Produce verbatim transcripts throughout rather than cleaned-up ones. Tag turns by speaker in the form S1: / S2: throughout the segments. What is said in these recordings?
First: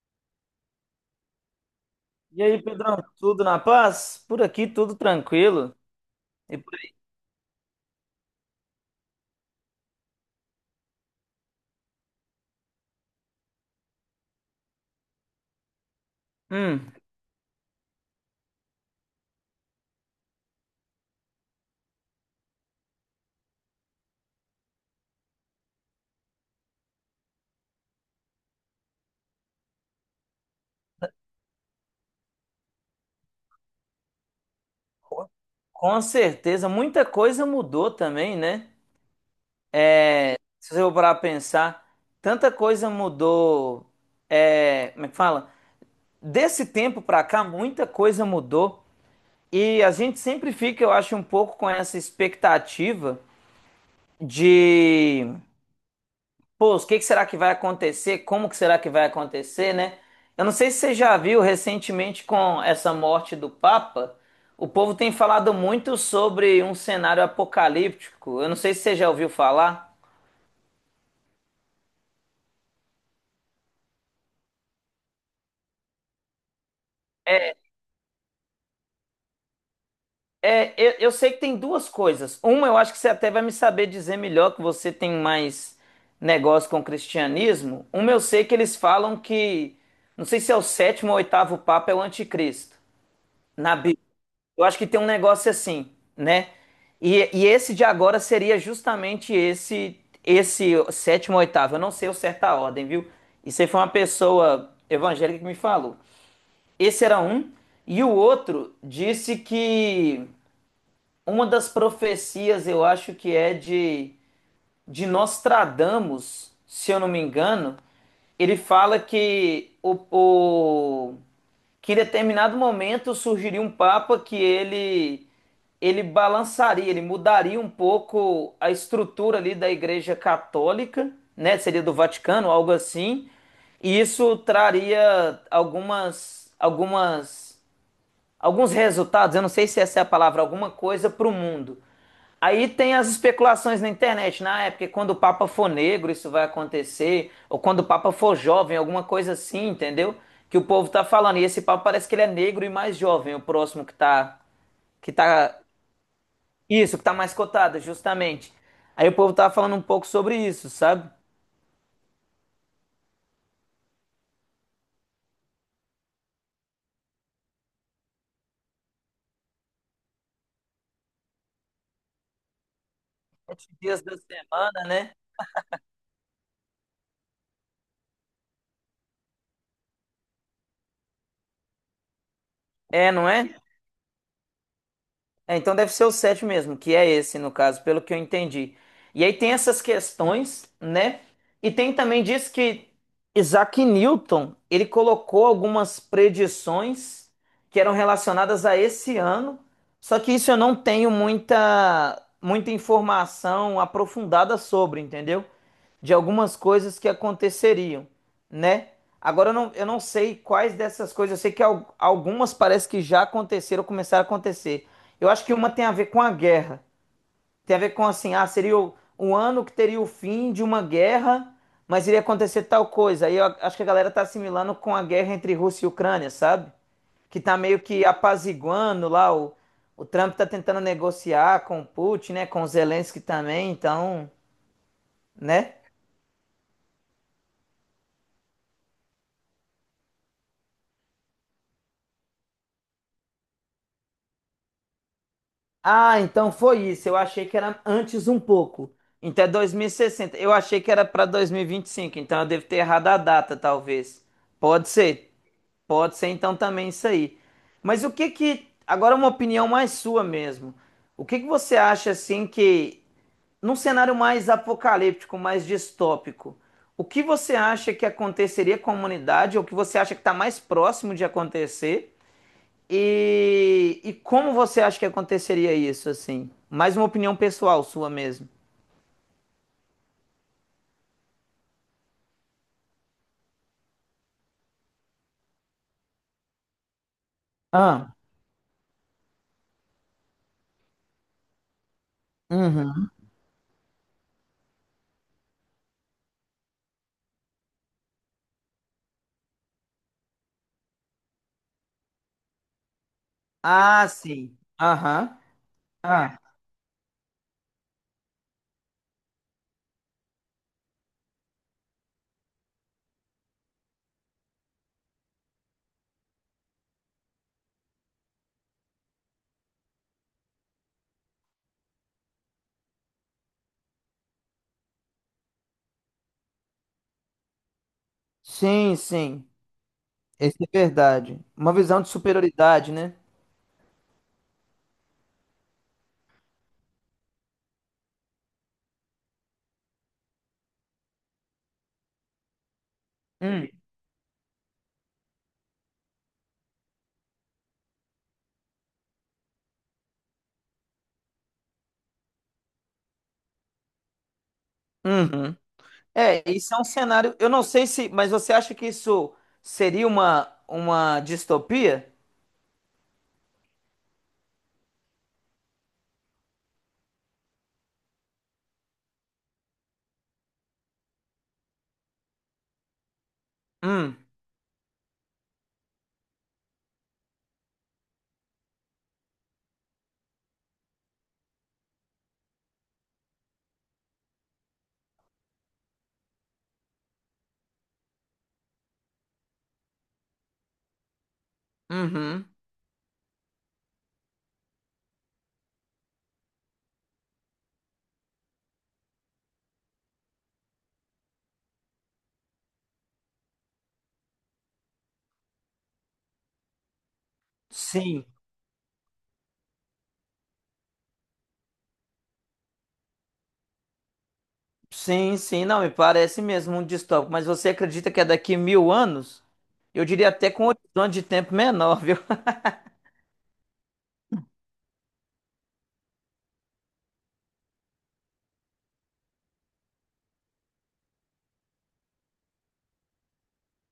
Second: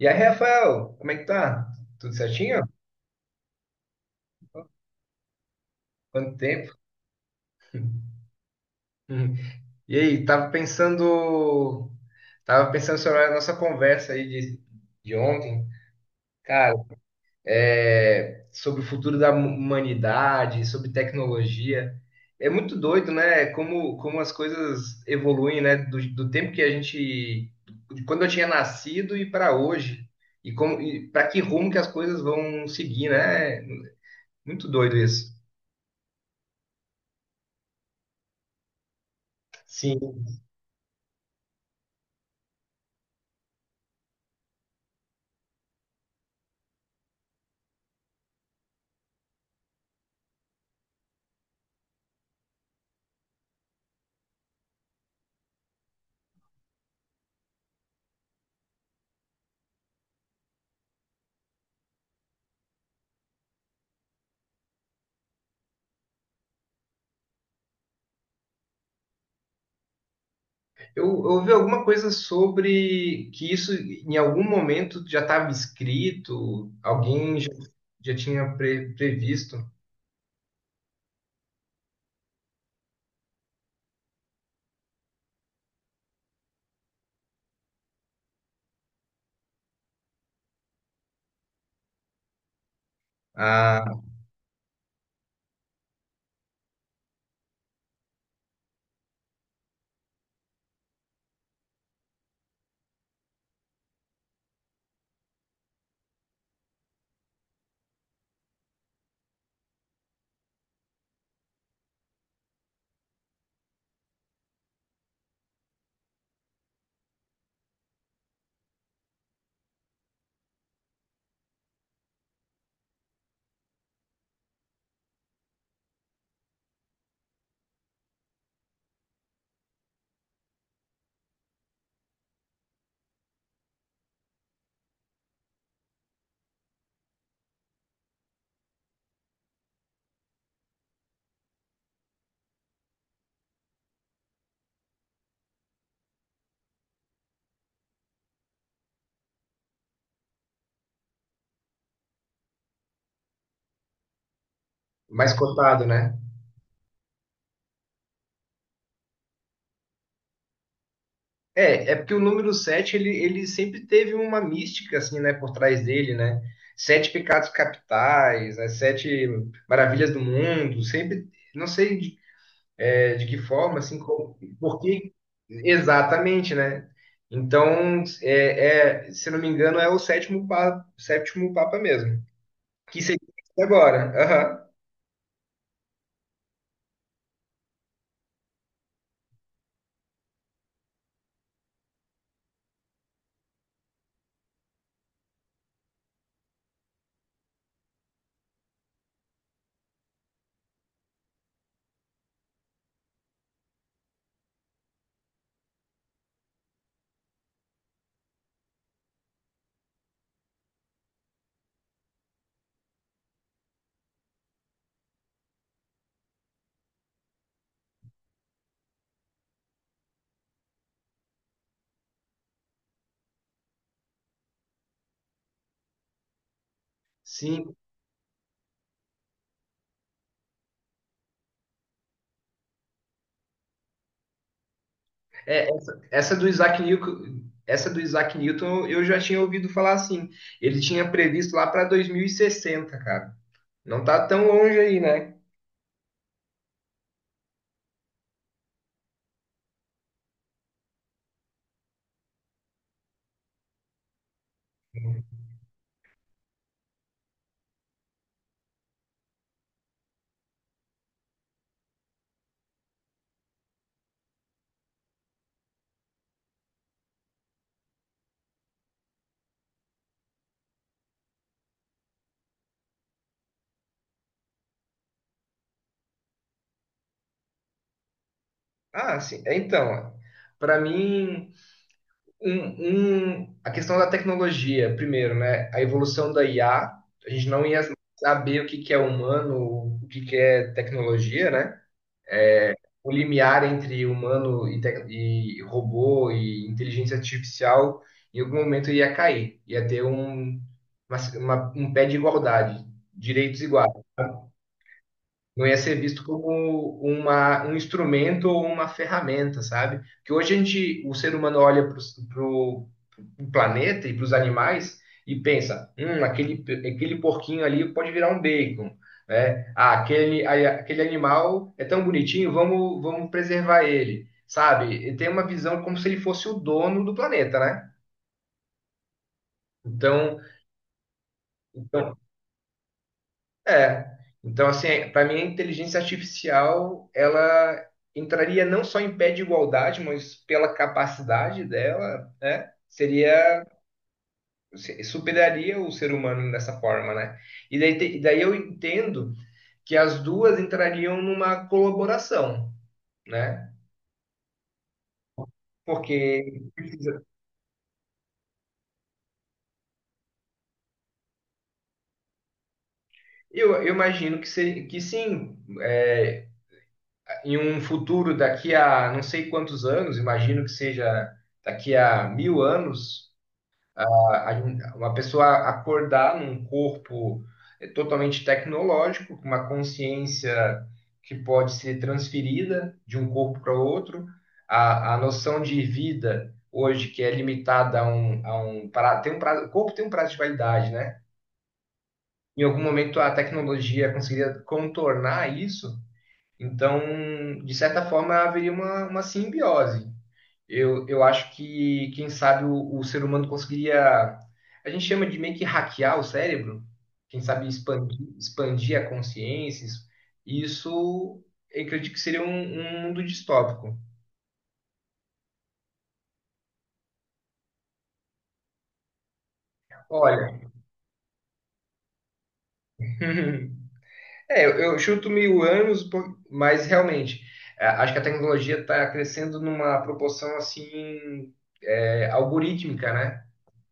S1: E aí, Rafael, como é que tá? Tudo
S2: E aí,
S1: certinho?
S2: Pedrão, tudo na paz? Por aqui tudo tranquilo.
S1: Quanto
S2: E
S1: tempo?
S2: por aí?
S1: Hum. E aí, tava pensando, tava pensando sobre a nossa conversa aí de, de ontem, cara,
S2: Hum,
S1: é, sobre o futuro da humanidade, sobre tecnologia. É muito doido, né? Como, como as coisas evoluem, né? Do, do tempo que a gente, de quando eu tinha nascido e para hoje, e como, e para que rumo que as coisas vão seguir, né? Muito doido isso.
S2: com certeza, muita coisa mudou também, né?
S1: Sim.
S2: Se você for parar pra pensar, tanta coisa mudou. É, como é que fala? Desse tempo pra cá, muita coisa mudou. E a gente sempre fica, eu acho, um pouco com essa expectativa de pô, o que que será que vai acontecer? Como que será que vai acontecer, né? Eu não sei se você já viu recentemente com essa morte do Papa, o povo tem falado muito sobre um cenário apocalíptico. Eu não sei se você já ouviu falar.
S1: Eu eu ouvi alguma coisa sobre que isso em algum momento já estava escrito, alguém já, já tinha pre- previsto.
S2: É, eu, eu sei que tem duas coisas. Uma, eu acho que você até vai me saber dizer melhor, que você tem mais negócio com o cristianismo. Uma, eu sei que eles falam que, não sei se é o sétimo ou oitavo Papa, é o anticristo, na Bíblia.
S1: Ah,
S2: Eu acho que tem um negócio assim, né? E, e esse de agora seria justamente esse esse sétimo, oitavo. Eu não sei o certo a ordem, viu? Isso aí foi uma pessoa evangélica que me falou. Esse era um, e o outro disse que uma das profecias, eu acho que é de de Nostradamus, se eu não me engano, ele fala que o, o- que em determinado momento surgiria um papa que ele ele balançaria, ele mudaria um pouco a estrutura ali da Igreja Católica, né? Seria do Vaticano, algo assim. E isso traria algumas algumas alguns resultados, eu não sei se essa é a palavra, alguma coisa para o mundo. Aí tem as especulações na internet, na época, quando o Papa for negro, isso vai acontecer, ou quando o Papa for jovem, alguma coisa assim, entendeu? Que o povo tá falando. E esse Papa parece que ele é negro e mais jovem, o próximo que tá, que
S1: mais
S2: tá,
S1: cotado, né?
S2: isso, que tá mais cotado, justamente. Aí o povo tava falando um pouco sobre isso, sabe?
S1: É, é porque o número sete ele, ele sempre teve uma mística, assim, né, por trás dele, né? Sete pecados capitais, né? Sete maravilhas do mundo, sempre, não sei. É, de que
S2: Sete
S1: forma, assim,
S2: dias da
S1: como,
S2: semana,
S1: porque
S2: né?
S1: exatamente, né? Então, é, é, se não me engano, é o sétimo papa, sétimo papa mesmo, que
S2: É,
S1: seria
S2: não é?
S1: esse agora. Aham.
S2: É, então deve ser o sete mesmo, que é esse no caso, pelo que eu entendi. E aí tem essas questões, né? E tem também diz que Isaac Newton, ele colocou algumas predições que eram relacionadas a esse ano, só que isso eu não tenho muita muita informação aprofundada sobre, entendeu? De algumas coisas que aconteceriam, né? Agora eu não, eu não sei quais dessas coisas, eu sei que al- algumas parece que já aconteceram, começaram a acontecer. Eu acho que uma tem a ver com a guerra, tem a ver com assim, ah, seria o, um ano que teria o fim de uma guerra, mas iria acontecer tal coisa. Aí eu a- acho que a galera tá assimilando com a guerra entre Rússia e Ucrânia, sabe? Que tá
S1: Sim.
S2: meio que apaziguando lá, o, o Trump tá tentando negociar com o Putin, né, com o Zelensky também, então,
S1: É,
S2: né?
S1: essa, essa do Isaac Newton, essa do Isaac Newton eu já tinha ouvido falar assim. Ele tinha previsto lá para dois mil e sessenta, cara. Não tá tão longe aí, né?
S2: Ah, então foi isso. Eu achei que era antes um pouco. Então é dois mil e sessenta. Eu achei que era para dois mil e vinte e cinco. Então eu devo ter errado a data, talvez. Pode ser. Pode ser então também isso aí. Mas o que que, agora uma opinião mais sua mesmo. O que que você acha assim que num cenário mais apocalíptico, mais distópico, o que você acha que aconteceria com a humanidade ou o que você acha que está mais próximo de acontecer? E, e como você acha que aconteceria isso, assim? Mais uma opinião pessoal sua mesmo.
S1: Ah, sim. É, então, para mim Um, um, a questão da tecnologia, primeiro, né? A evolução da I A, a a gente não ia
S2: Ah,
S1: saber o que que é humano, o que que é tecnologia, né? É, o
S2: uhum.
S1: limiar entre humano e, tec- e robô e inteligência artificial, em algum momento ia cair, ia ter um, uma- uma- um pé de igualdade, direitos iguais.
S2: Ah, sim. Aham.
S1: Não ia ser visto
S2: Ah,
S1: como uma, um instrumento ou uma ferramenta, sabe? Que hoje a gente, o ser humano olha para o planeta e para os animais e pensa, hum, aquele, aquele porquinho ali pode virar um bacon, né? Ah, aquele, a- aquele animal é tão bonitinho, vamos, vamos preservar ele, sabe? E tem uma visão como se ele fosse o dono do planeta, né?
S2: sim, sim.
S1: Então,
S2: Isso é verdade. Uma visão de
S1: então,
S2: superioridade, né?
S1: É. Então, assim, para mim a inteligência artificial, ela entraria não só em pé de igualdade, mas pela capacidade dela, né? Seria,
S2: Hum.
S1: se- superaria o ser humano dessa forma, né? E daí, te- e daí eu entendo que as duas entrariam numa colaboração, né?
S2: Uhum.
S1: Porque
S2: É, isso é um
S1: precisa-
S2: cenário. Eu não sei se, mas você acha que isso seria uma, uma distopia?
S1: eu, eu imagino que, se, que sim, é, em um futuro daqui a não sei quantos anos, imagino que seja daqui a mil anos,
S2: Hum.
S1: a- uma pessoa acordar num corpo eh, totalmente tecnológico, com uma consciência que pode ser transferida de um corpo para outro, a, a noção de vida hoje que é limitada a um, a um prazo, tem um prazo, o corpo tem um prazo de validade, né?
S2: Uhum.
S1: Em algum momento a tecnologia conseguiria contornar isso, então, de certa forma, haveria uma, uma simbiose. Eu, eu acho que, quem sabe, o, o ser humano conseguiria. A gente chama de meio que hackear o cérebro, quem sabe
S2: Sim.
S1: expandir, expandir a consciência. Isso, isso eu acredito que seria um, um mundo distópico.
S2: Sim, sim, não, me parece mesmo um distópico, mas você acredita que é daqui mil anos? Eu diria até com um
S1: Olha,
S2: horizonte de tempo menor, viu?
S1: é, eu eu chuto mil anos, por- mas realmente, é, acho que a tecnologia está crescendo numa proporção assim, é, algorítmica, né?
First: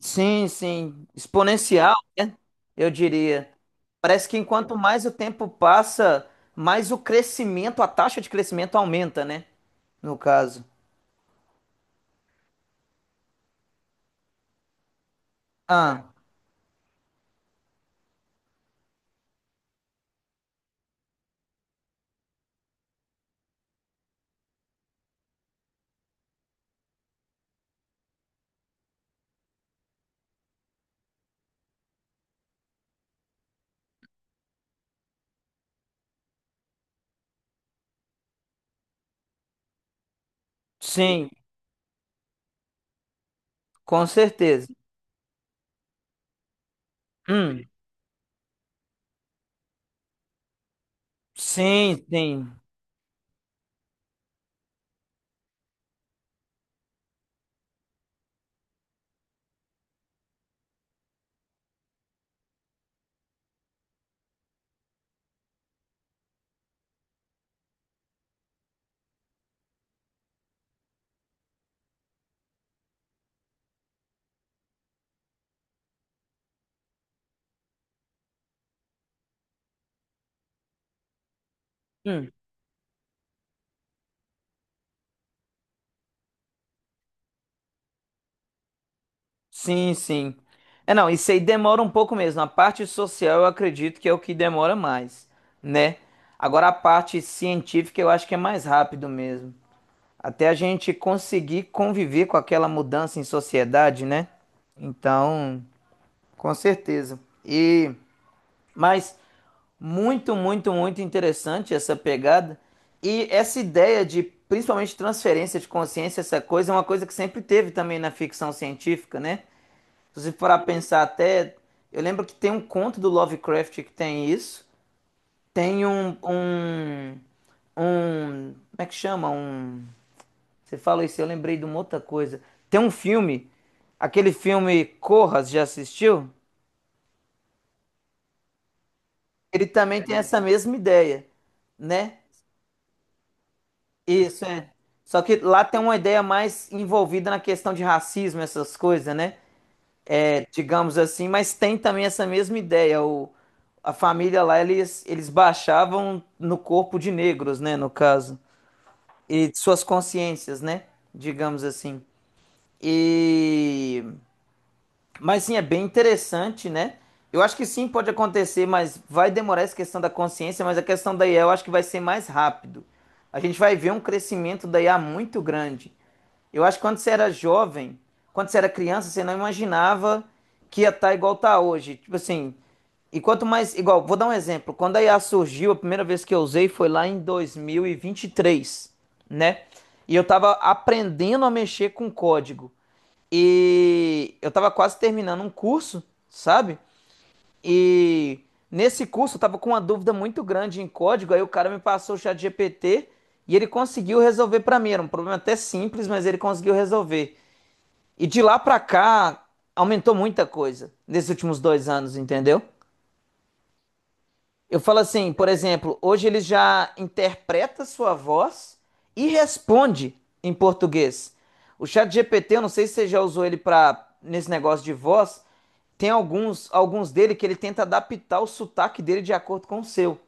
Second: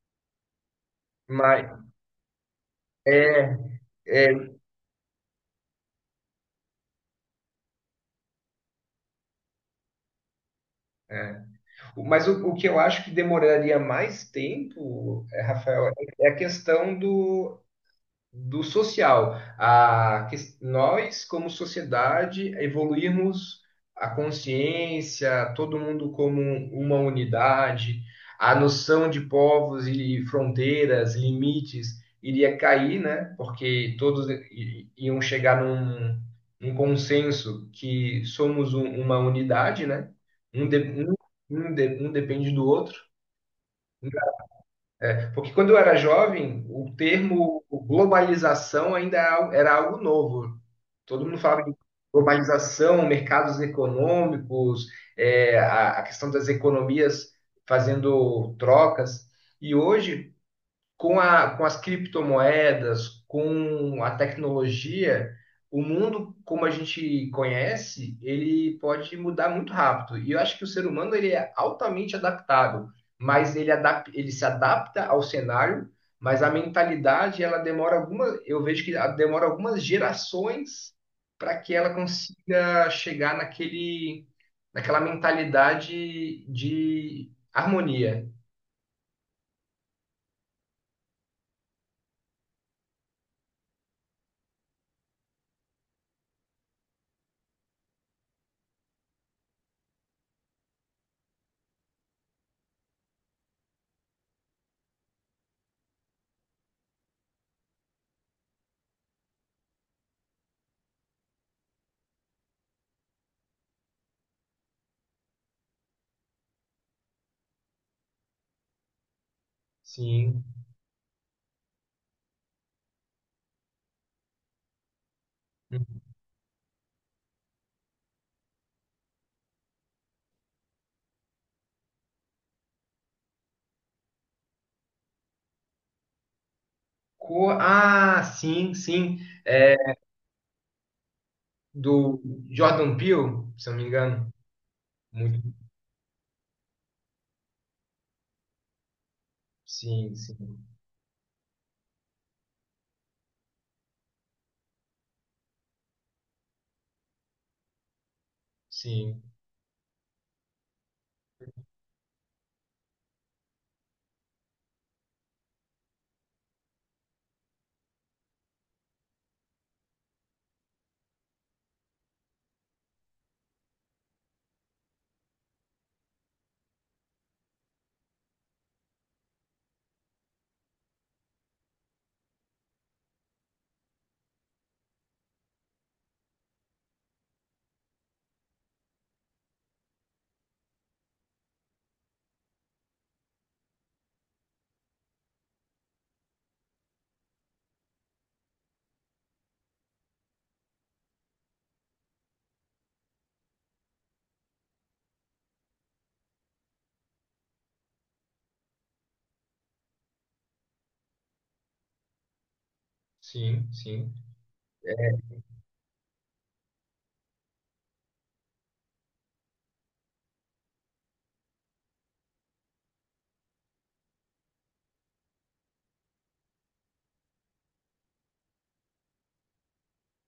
S2: Sim, sim,
S1: Mas,
S2: exponencial, né? Eu diria. Parece que
S1: é,
S2: enquanto mais o tempo passa, mais o crescimento, a taxa de crescimento aumenta, né? No caso.
S1: é, mas o, o que eu acho que demoraria mais tempo, eh, Rafael, é
S2: Ah,
S1: é a questão do, do social, a que nós, como sociedade, evoluirmos a consciência, todo mundo como uma unidade, a noção de povos e fronteiras, limites, iria cair, né? Porque todos i- iam chegar num, num consenso que somos um- uma unidade, né? Um, de- um,
S2: sim,
S1: um de- um depende do outro.
S2: com certeza.
S1: É, porque quando eu era jovem, o termo
S2: Hum,
S1: globalização ainda era algo era algo novo. Todo mundo falava de
S2: sim, sim.
S1: globalização, mercados econômicos, é, a, a questão das economias fazendo trocas. E hoje, com a, com as criptomoedas, com a tecnologia, o mundo como a gente conhece, ele pode mudar muito rápido. E eu acho que o ser humano ele é altamente adaptável, mas ele, adap ele se adapta ao cenário, mas a mentalidade ela demora alguma, eu vejo que ela demora algumas gerações para que ela
S2: Hum.
S1: consiga chegar naquele, naquela mentalidade de harmonia.
S2: Sim, sim. É, não, isso aí demora um pouco mesmo. A parte social eu acredito que é o que demora mais, né? Agora a parte científica eu acho que é mais rápido mesmo. Até a gente conseguir conviver com aquela mudança em sociedade, né? Então, com certeza. E, mas muito, muito, muito interessante essa pegada e essa ideia de principalmente transferência de consciência, essa coisa é uma coisa que sempre teve também na ficção científica, né? Se você
S1: Sim.
S2: for a pensar até. Eu lembro que tem um conto do Lovecraft que tem isso. Tem um. Um. Um como é que chama? Um. Você fala isso, eu lembrei de uma outra coisa. Tem um filme, aquele filme Corra, já assistiu?
S1: Co- Ah, sim, sim.
S2: Ele
S1: É
S2: também tem essa mesma ideia, né?
S1: do Jordan Peele, se eu não me engano.
S2: Isso, é. Só que
S1: Muito.
S2: lá tem uma ideia mais envolvida na questão de racismo, essas coisas, né?
S1: Sim, sim,
S2: Digamos assim, mas tem também essa mesma ideia. O, a família lá, eles, eles baixavam no corpo de negros, né, no caso,
S1: sim,
S2: e de suas consciências, né, digamos assim. E mas sim, é bem interessante, né? Eu acho que sim, pode acontecer, mas vai demorar essa questão da consciência, mas a questão da I A eu acho que vai ser mais rápido. A gente vai ver um crescimento da I a muito grande. Eu acho que quando você era jovem, quando você era criança, você não imaginava que ia estar igual tá hoje. Tipo assim, e quanto mais. Igual, vou dar um exemplo. Quando a I A surgiu, a primeira vez que eu usei foi lá em dois mil e vinte e três, né? E eu tava aprendendo a mexer com código. E eu tava quase terminando um curso, sabe? E nesse curso eu tava com uma dúvida muito grande em código, aí o cara me passou o chat G P T e ele conseguiu resolver para mim. Era um problema até simples, mas ele conseguiu resolver. E de lá para cá aumentou muita coisa nesses últimos dois anos, entendeu?
S1: sim, sim.
S2: Eu falo
S1: É.
S2: assim, por exemplo, hoje ele já interpreta sua voz e responde em português. O chat G P T, eu não sei se você já usou ele para nesse negócio de voz, tem alguns, alguns dele que ele tenta adaptar o sotaque dele de acordo com o seu,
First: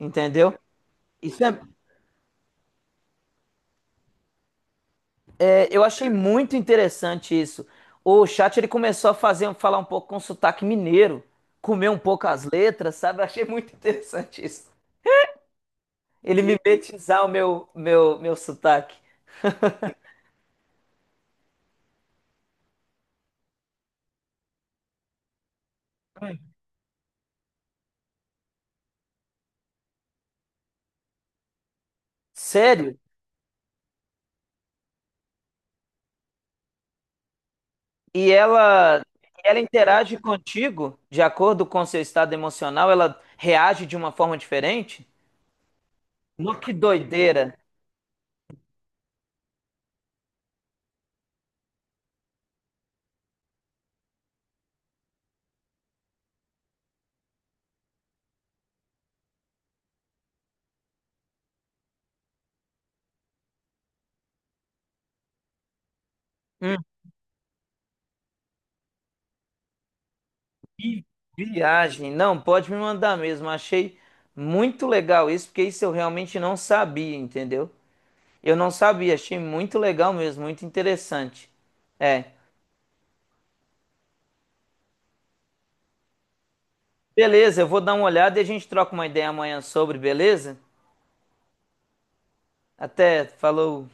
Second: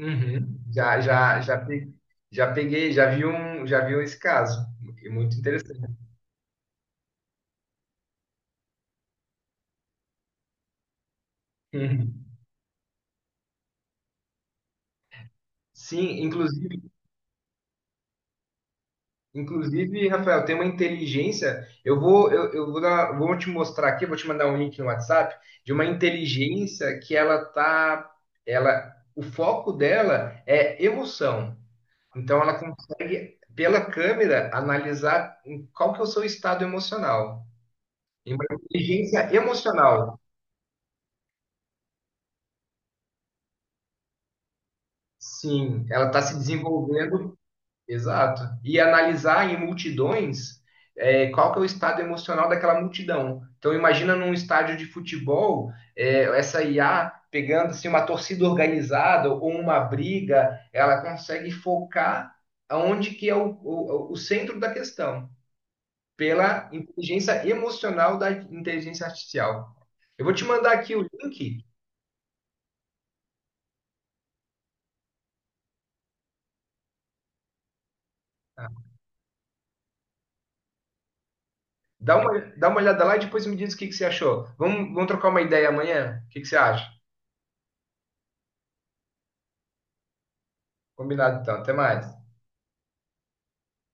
S2: entendeu?
S1: Já, já, já, pe- já peguei, já vi um, já vi esse caso. É muito
S2: É, eu
S1: interessante.
S2: achei muito interessante isso. O chat ele começou a fazer, falar um pouco com sotaque mineiro, comer um
S1: Uhum.
S2: pouco as letras, sabe? Eu achei muito interessante isso.
S1: Sim,
S2: Ele
S1: inclusive.
S2: mimetizar o meu, meu, meu sotaque.
S1: Inclusive, Rafael, tem uma inteligência. Eu vou, eu, eu vou dar, vou te mostrar aqui, vou te mandar um link no WhatsApp de uma inteligência que ela tá, ela, o foco dela é emoção. Então, ela
S2: Sério?
S1: consegue pela câmera analisar em qual que é o seu estado emocional.
S2: E
S1: E uma
S2: ela,
S1: inteligência
S2: ela
S1: emocional.
S2: interage contigo de acordo com seu estado emocional, ela reage de uma forma diferente?
S1: Sim, ela está se
S2: No que
S1: desenvolvendo.
S2: doideira.
S1: Exato. E analisar em multidões é, qual que é o estado emocional daquela multidão. Então imagina num estádio de futebol, é, essa I A pegando assim, uma torcida organizada ou uma briga, ela consegue focar aonde que é o, o, o centro da questão, pela
S2: Hum.
S1: inteligência emocional da inteligência artificial. Eu vou te mandar aqui o link,
S2: Viagem, não, pode me mandar mesmo. Achei muito legal isso, porque isso eu realmente não sabia, entendeu? Eu não
S1: tá?
S2: sabia, achei muito legal mesmo, muito interessante.
S1: dá
S2: É.
S1: uma, dá uma olhada lá e depois me diz o que, que você achou. Vamos, vamos trocar uma ideia amanhã? O que, que você acha?
S2: Beleza, eu vou dar uma olhada e a gente troca uma ideia amanhã sobre, beleza?
S1: Combinado então, até mais.
S2: Até, falou.